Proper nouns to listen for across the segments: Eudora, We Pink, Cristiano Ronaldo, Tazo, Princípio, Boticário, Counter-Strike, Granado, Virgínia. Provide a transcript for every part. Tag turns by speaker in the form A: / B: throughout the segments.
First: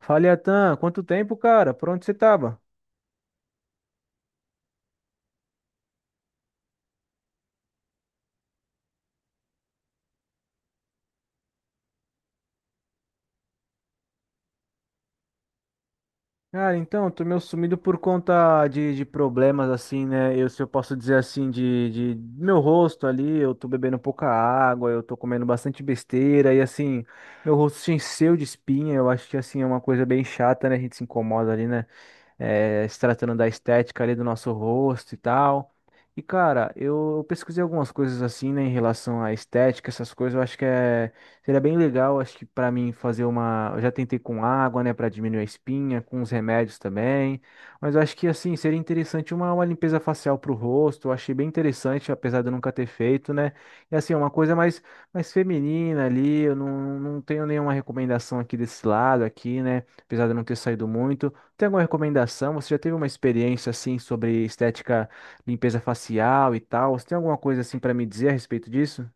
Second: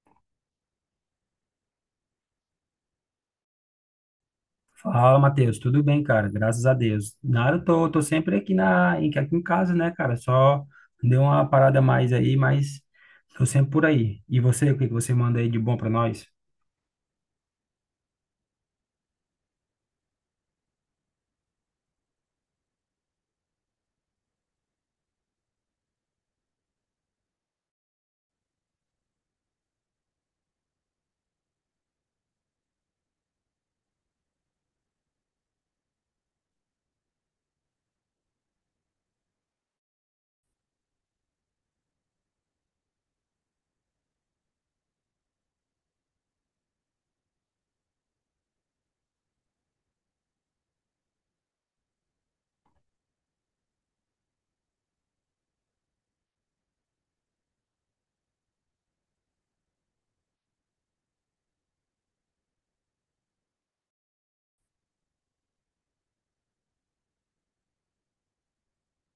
A: Fala, Atan, quanto tempo, cara? Por onde você tava?
B: Fala, Matheus. Tudo bem, cara? Graças a Deus. Nada, eu tô sempre aqui, aqui em casa, né, cara? Só deu uma parada a mais aí, mas tô sempre por aí. E você, o que que você manda aí de bom pra nós?
A: Cara, então, eu tô meio sumido por conta de problemas, assim, né? Eu, se eu posso dizer assim, de do meu rosto ali, eu tô bebendo pouca água, eu tô comendo bastante besteira, e assim, meu rosto se encheu de espinha, eu acho que, assim, é uma coisa bem chata, né? A gente se incomoda ali, né? Se tratando da estética ali do nosso rosto e tal. E, cara, eu pesquisei algumas coisas assim, né, em relação à estética, essas coisas, eu acho que é, seria bem legal, acho que para mim fazer uma, eu já tentei com água, né, para diminuir a espinha, com os remédios também, mas eu acho que, assim, seria interessante uma limpeza facial pro rosto, eu achei bem interessante, apesar de eu nunca ter feito, né, e assim, é uma coisa mais, mais feminina ali, eu não tenho nenhuma recomendação aqui desse lado aqui, né, apesar de eu não ter saído muito, tem alguma recomendação? Você já teve uma experiência assim sobre estética, limpeza facial e tal? Você tem alguma coisa assim para me dizer a respeito disso?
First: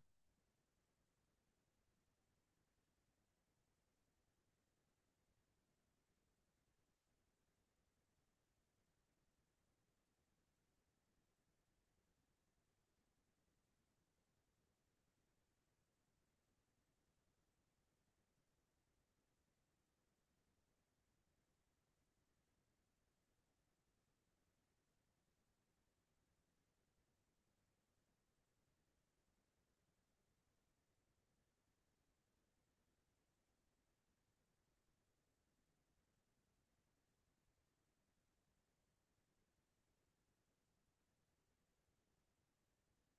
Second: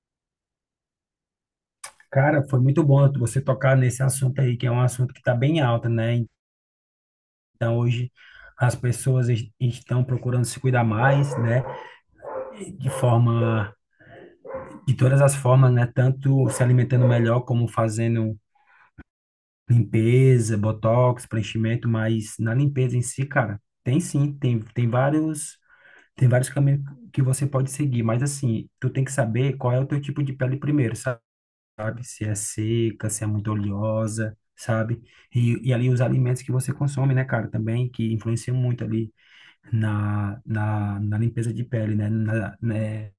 B: Cara, foi muito bom você tocar nesse assunto aí, que é um assunto que está bem alta, né? Então, hoje as pessoas estão procurando se cuidar mais, né? De forma, de todas as formas, né? Tanto se alimentando melhor, como fazendo limpeza, botox, preenchimento, mas na limpeza em si, cara, tem sim, tem vários caminhos que você pode seguir, mas assim, tu tem que saber qual é o teu tipo de pele primeiro, sabe? Se é seca, se é muito oleosa, sabe? E ali os alimentos que você consome, né, cara, também, que influenciam muito ali na limpeza de pele, né?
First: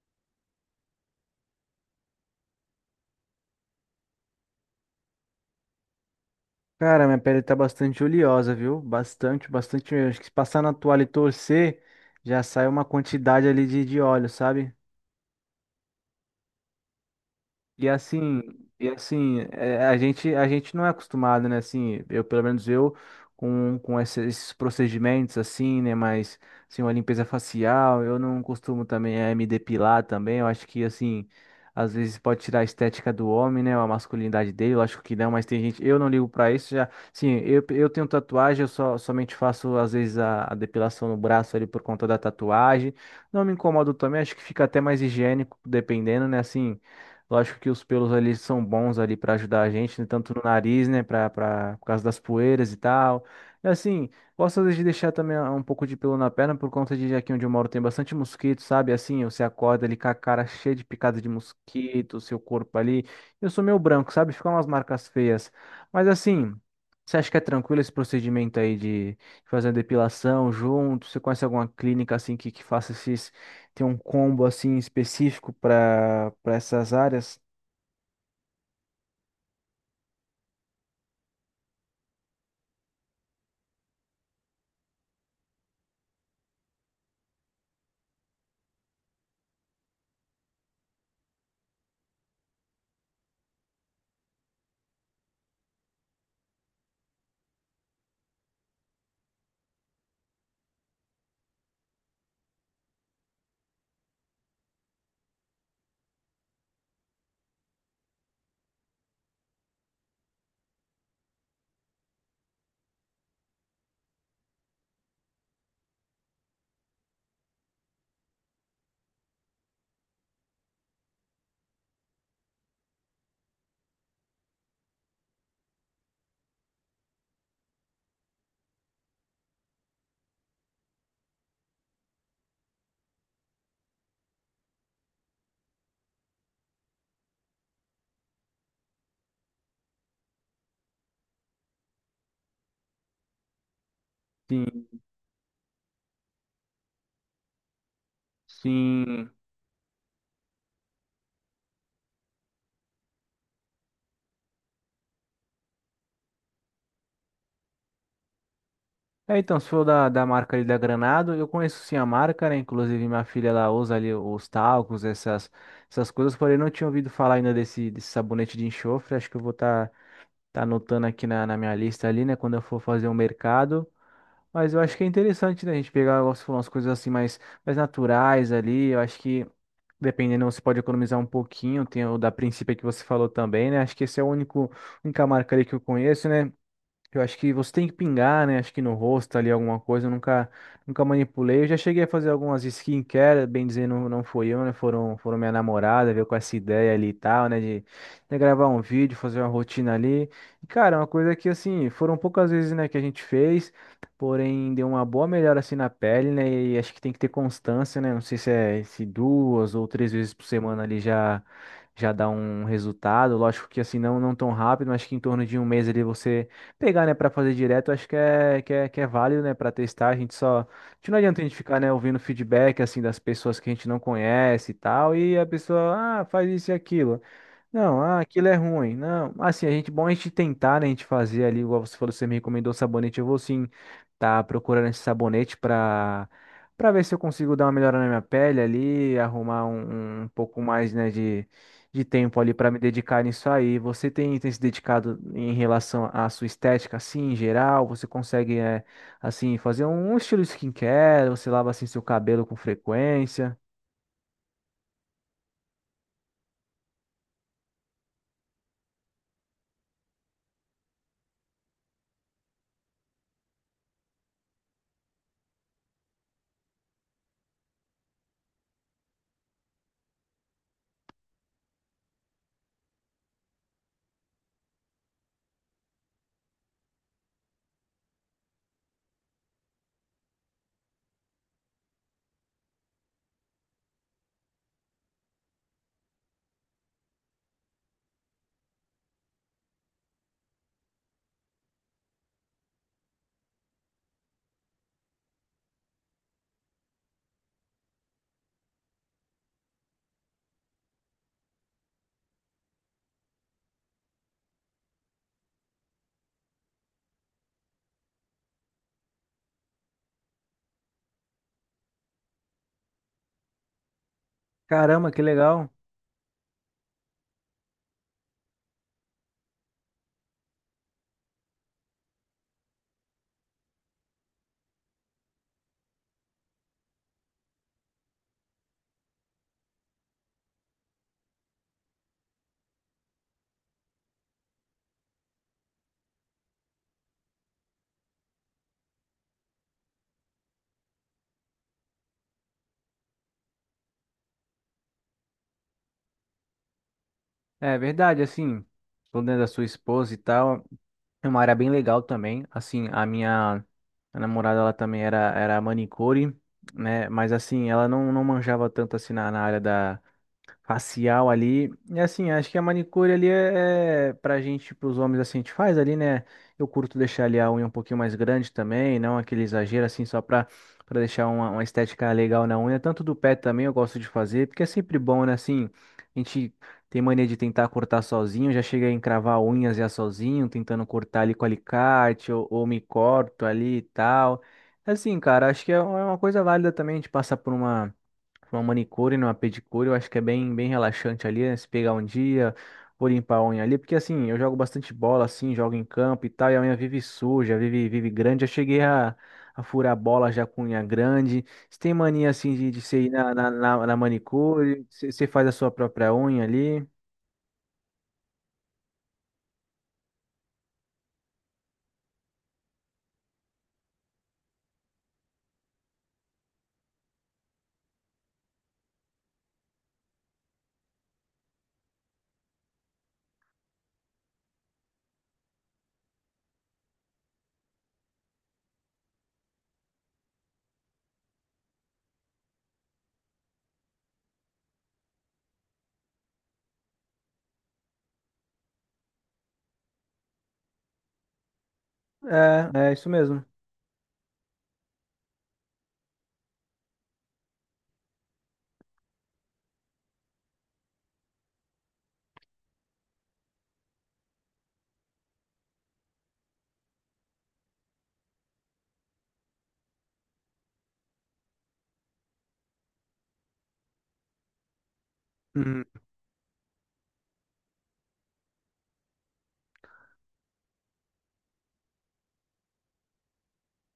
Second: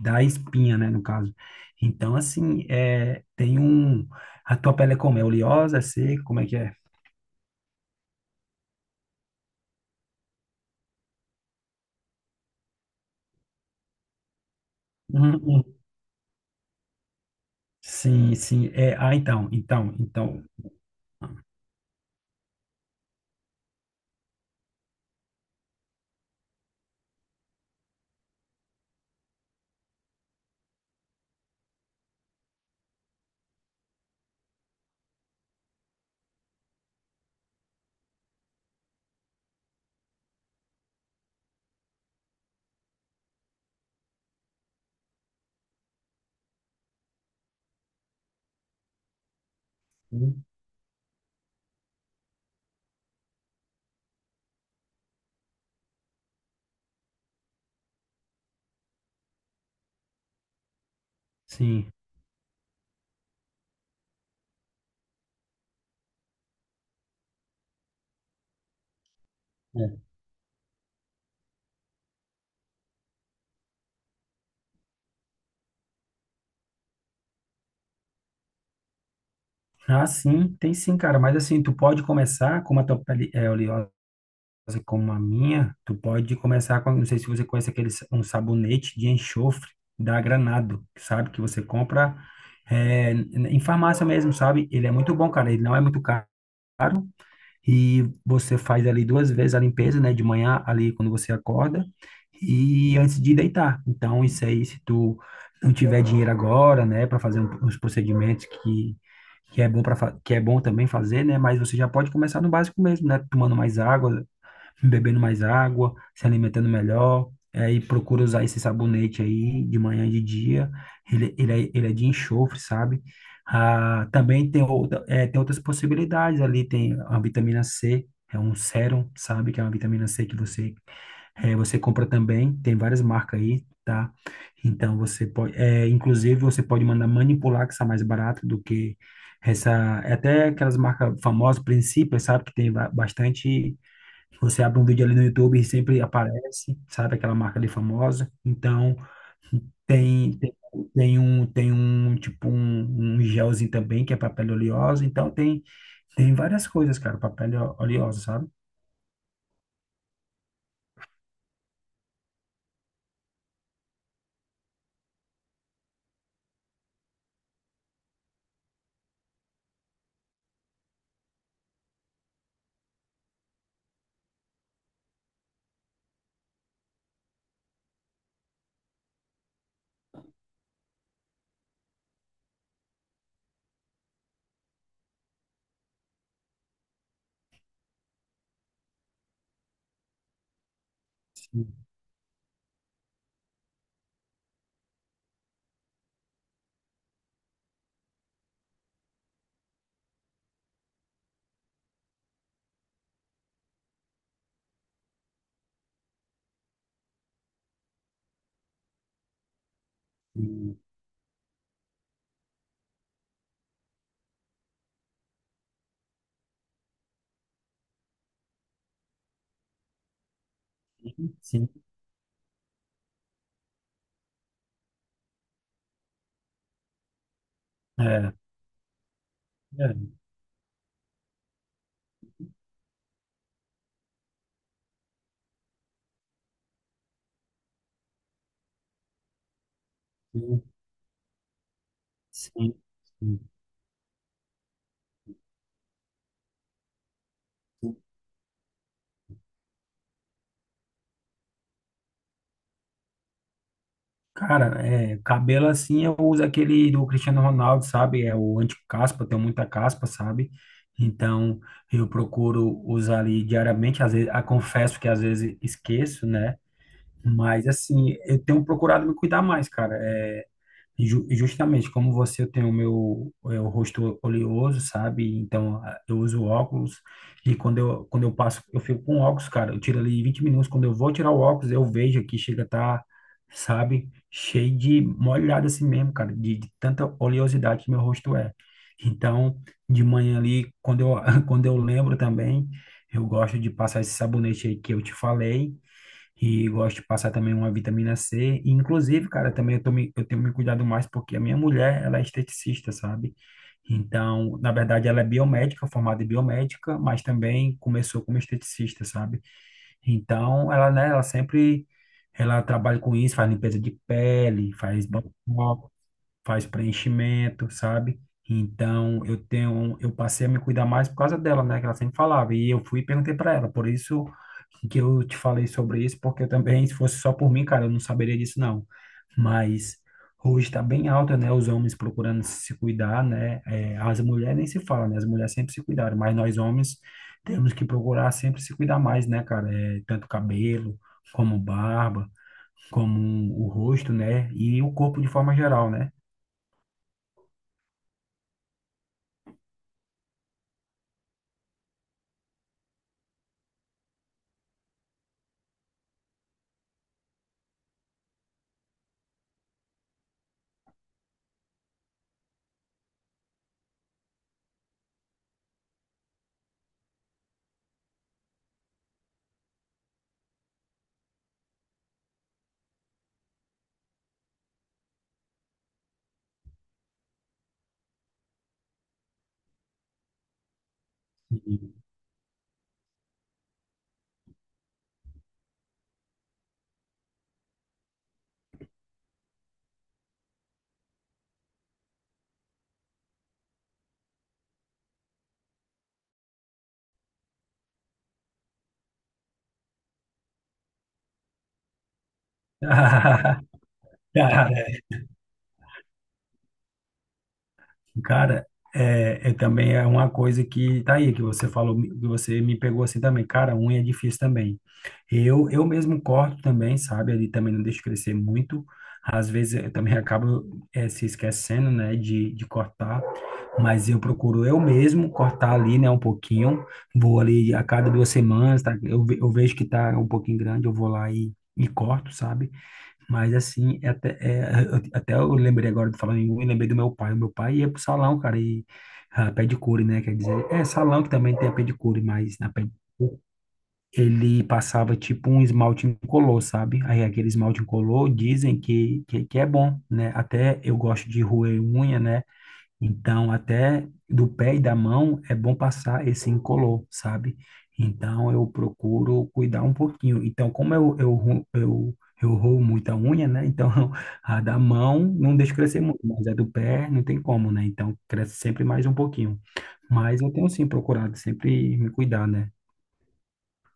B: Da espinha, né, no caso. Então, assim, tem A tua pele é como? É oleosa? É seca? Como é que é?
A: Cara, minha pele tá bastante oleosa, viu? Bastante, bastante mesmo. Acho que se passar na toalha e torcer, já sai uma quantidade ali de óleo, sabe?
B: Uhum.
A: E
B: Sim,
A: assim,
B: sim.
A: e assim,
B: Então,
A: é, a gente não é acostumado, né? Assim, eu, pelo menos eu, com esses procedimentos assim, né? Mas, assim, uma limpeza facial, eu não costumo também me depilar também. Eu acho que, assim, às vezes pode tirar a estética do homem, né? A masculinidade dele, eu acho que não, mas tem gente, eu não ligo pra isso. Já, sim, eu tenho tatuagem, eu só, somente faço, às vezes, a depilação no braço ali por conta da tatuagem. Não me incomodo também, acho que fica até mais higiênico, dependendo, né? Assim. Lógico que os pelos ali são bons ali para ajudar a gente, né? Tanto no
B: Hum.
A: nariz, né? Para por causa das poeiras e tal. E assim, gosto às vezes de deixar também um pouco de pelo na perna por conta de aqui onde eu moro tem bastante mosquito, sabe? Assim, você acorda ali com a cara cheia de picada de
B: Sim.
A: mosquito, seu corpo ali. Eu sou meio branco, sabe? Ficam umas marcas feias. Mas assim, você acha que é tranquilo esse procedimento aí de fazer a
B: É.
A: depilação junto? Você conhece alguma clínica assim que faça esses tem um combo assim específico para essas áreas?
B: Ah, sim, tem sim, cara. Mas assim, tu pode começar, com uma tua pele é oleosa como a minha, tu pode começar com, não sei se você conhece um sabonete de enxofre da Granado, sabe? Que você compra em farmácia mesmo, sabe? Ele é muito bom, cara. Ele não é muito caro. E você faz ali duas vezes a limpeza, né, de manhã ali quando você acorda e antes de deitar. Então, isso aí, se tu não tiver dinheiro agora, né, para fazer uns procedimentos que é bom também fazer, né, mas você já pode começar no básico mesmo, né, tomando mais água, bebendo mais água, se alimentando melhor. Aí procura usar esse sabonete aí de manhã e de dia. Ele é de enxofre, sabe? Ah, também tem, tem outras possibilidades ali. Tem a vitamina C, é um sérum, sabe? Que é uma vitamina C que você compra também. Tem várias marcas aí, tá? Então você pode, é, inclusive você pode mandar manipular, que está mais barato do que essa, é até aquelas marcas famosas, Princípio, sabe? Que tem bastante. Você abre um
A: Sim,
B: vídeo ali no YouTube e sempre aparece, sabe, aquela marca ali famosa. Então,
A: sim.
B: tem, tem, tem um, tipo, um gelzinho também, que é pra pele oleosa. Então, tem, tem várias coisas, cara, pra pele oleosa, sabe?
A: É, então, se for da marca ali da Granado, eu conheço sim a marca, né? Inclusive minha filha ela usa ali os talcos, essas, essas coisas, porém não tinha ouvido falar ainda desse sabonete de enxofre. Acho que eu vou estar tá, tá anotando aqui na minha lista ali, né? Quando eu for fazer o mercado. Mas eu acho que é interessante, né? A gente pegar, igual você falou, umas coisas assim mais, mais naturais ali. Eu acho que dependendo, você pode economizar um pouquinho. Tem o da Princípio que você falou também, né? Acho que esse é o único, única marca ali que eu conheço, né? Eu acho que você tem que pingar, né? Acho que no rosto ali alguma coisa. Eu nunca, nunca manipulei. Eu já cheguei a fazer algumas skincare, bem dizendo, não não foi eu, né? Foram, foram minha namorada, veio com essa ideia ali e tal, né? De gravar um vídeo, fazer uma rotina ali. E, cara, é uma coisa que, assim, foram poucas vezes, né, que a gente fez, porém deu uma boa melhora, assim, na pele, né? E acho que tem que ter constância, né? Não sei se é se duas ou três vezes por
B: Sim,
A: semana ali já. Já dá um resultado, lógico que assim, não, não tão rápido, mas que em torno de um mês ali você pegar, né, para fazer direto, acho que é, que é, que é válido, né, para testar. A gente só. A gente não
B: sim,
A: adianta a gente
B: sim.
A: ficar, né, ouvindo feedback, assim, das pessoas que a gente não conhece e tal, e a pessoa, ah, faz isso e aquilo. Não, ah,
B: É,
A: aquilo é ruim. Não, assim, a gente,
B: é,
A: bom a gente tentar, né, a gente fazer ali, igual você falou, você me recomendou o sabonete, eu vou sim tá procurando esse sabonete pra, pra ver se eu consigo dar uma melhora na minha pele ali, arrumar um, um um pouco
B: sim,
A: mais, né, de tempo ali pra
B: sim,
A: me dedicar nisso aí. Você tem, tem se dedicado em relação à sua estética, assim, em geral?
B: sim.
A: Você consegue, é, assim, fazer um estilo skincare? Você lava, assim, seu cabelo com frequência?
B: Cara, é, cabelo assim eu uso aquele do Cristiano Ronaldo, sabe? É o anti-caspa, tenho muita caspa, sabe? Então eu procuro usar ali diariamente, às vezes, ah, confesso que às vezes esqueço, né? Mas assim, eu tenho procurado me cuidar mais, cara. Justamente, como você, eu tenho o meu o rosto oleoso, sabe? Então, eu uso óculos e quando eu passo, eu fico com óculos, cara. Eu tiro ali 20 minutos. Quando eu vou tirar o óculos, eu vejo aqui, chega a tá, sabe? Cheio de molhado assim mesmo, cara, de tanta oleosidade que meu rosto é. Então, de manhã ali, quando eu lembro também, eu gosto de passar esse sabonete aí que eu te falei e gosto de passar também uma vitamina C. E, inclusive, cara, também eu tenho me cuidado mais porque a minha mulher, ela é esteticista, sabe? Então, na verdade, ela é biomédica, formada em biomédica, mas também começou como esteticista, sabe? Então, ela, né, ela sempre, ela trabalha com isso, faz limpeza de pele, faz
A: Caramba, que legal!
B: botox, faz preenchimento, sabe? Então, eu passei a me cuidar mais por causa dela, né? Que ela sempre falava. E eu fui e perguntei para ela. Por isso que eu te falei sobre isso, porque eu também, se fosse só por mim, cara, eu não saberia disso, não. Mas hoje está bem alta, né? Os homens procurando se cuidar, né? É, as mulheres nem se fala, né? As mulheres sempre se cuidaram, mas nós homens temos que procurar sempre se cuidar mais, né, cara? É, tanto cabelo, como barba, como o rosto, né? E o corpo de forma geral, né?
A: É verdade, assim, falando da sua esposa e tal, é uma área bem legal também. Assim, a minha a namorada, ela também era manicure, né? Mas assim, ela não, não manjava tanto assim na área da, facial ali. E assim, acho que a manicure ali é, é pra gente, pros homens assim, a gente faz ali, né? Eu curto deixar ali a unha um pouquinho mais grande também, não aquele exagero assim, só pra, pra deixar uma estética legal na unha. Tanto do pé também eu gosto de fazer, porque é sempre bom, né? Assim, a gente tem mania de tentar cortar sozinho, já chega a encravar unhas já sozinho, tentando cortar ali com
B: E-
A: alicate ou me corto ali e tal. Assim, cara, acho que é uma coisa válida também a gente passar por uma. Uma manicure, né, uma pedicure, eu acho que é bem, bem relaxante ali, né? Se pegar um dia, vou limpar a unha ali, porque assim, eu jogo bastante bola, assim, jogo em campo e tal, e a unha vive suja, vive, vive grande. Já cheguei a furar a bola já com unha grande. Você tem mania, assim, de você ir na
B: Cara,
A: manicure, você faz a sua própria unha ali?
B: cara, é, é também é uma coisa que tá aí, que você falou, que você me pegou assim também. Cara, unha é difícil também. Eu mesmo corto também, sabe? Ali também não deixo crescer muito. Às vezes eu também acabo se esquecendo, né, de cortar. Mas eu procuro eu mesmo cortar ali, né, um pouquinho. Vou ali a cada duas semanas, tá? Eu vejo que tá um pouquinho grande, eu vou lá e corto, sabe? Mas assim, até eu lembrei agora de falar em unha, lembrei do meu pai. O meu pai ia pro salão, cara, e ah, pedicure, né? Quer dizer, é salão que também tem a pedicure, mas na
A: É, é isso
B: pedicure
A: mesmo.
B: ele passava tipo um esmalte incolor, sabe? Aí aquele esmalte incolor dizem que é bom, né? Até eu gosto de roer unha, né? Então, até do pé e da mão é bom passar esse incolor, sabe? Então, eu procuro cuidar um pouquinho. Então, como eu, ru- eu roo muita unha, né? Então, a da mão não deixo crescer muito, mas a do pé não tem como, né? Então, cresce sempre mais um pouquinho. Mas eu tenho, sim, procurado sempre me cuidar, né?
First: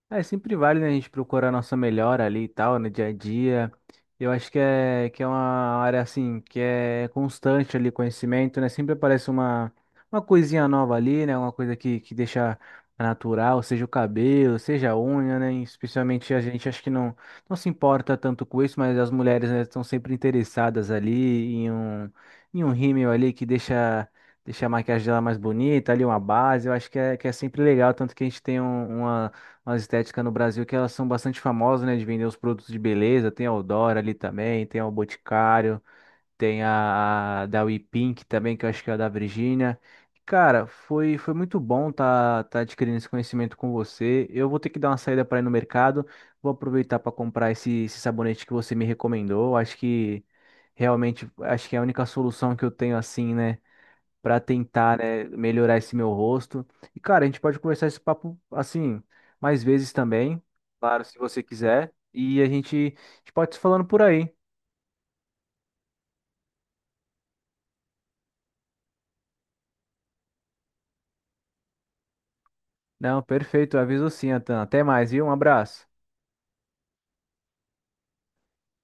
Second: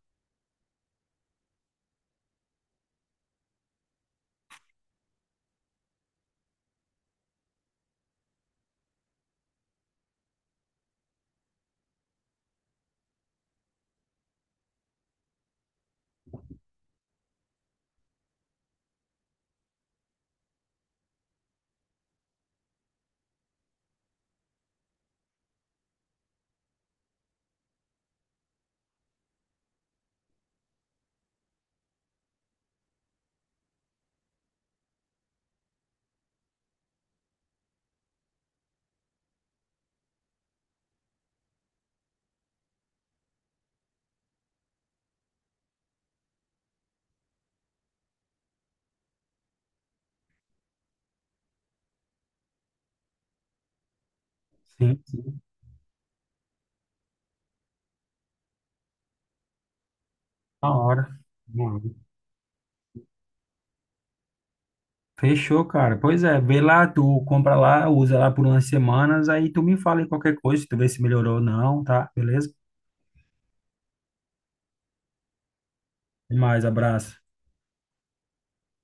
A: É, sempre vale, né, a gente procurar a nossa melhora ali e tal, no dia a dia. Eu acho que é uma área, assim, que é constante ali, conhecimento, né? Sempre aparece uma coisinha nova ali, né? Uma coisa que deixa natural, seja o cabelo, seja a unha, né? Especialmente a gente, acho que não, não se importa tanto com isso, mas as mulheres, né, estão sempre interessadas ali em um rímel ali que deixa... Deixa a maquiagem dela mais bonita, ali uma base, eu acho que é sempre legal, tanto que a gente tem um, uma, as estéticas no Brasil que elas são bastante famosas, né, de vender os produtos de beleza. Tem a Eudora ali também, tem a o Boticário, tem a da We Pink também, que eu acho que é a da Virgínia. Cara, foi, foi muito bom tá, tá adquirindo esse conhecimento com você. Eu vou ter que dar uma saída para ir no mercado. Vou aproveitar para comprar esse, esse sabonete que você me recomendou. Acho que realmente acho que é a única solução que eu tenho assim, né? Para tentar,
B: Sim,
A: né,
B: sim.
A: melhorar esse meu rosto. E, cara, a gente pode conversar esse papo assim mais vezes também,
B: Na
A: claro, se
B: hora.
A: você
B: Na hora.
A: quiser. E a gente pode se falando por aí.
B: Fechou, cara. Pois é, vê lá, tu compra lá, usa lá por umas semanas, aí tu me fala em qualquer coisa, tu vê se melhorou ou não, tá? Beleza?
A: Não, perfeito, aviso sim, Atan. Até mais, viu? Um abraço.
B: Até mais, abraço.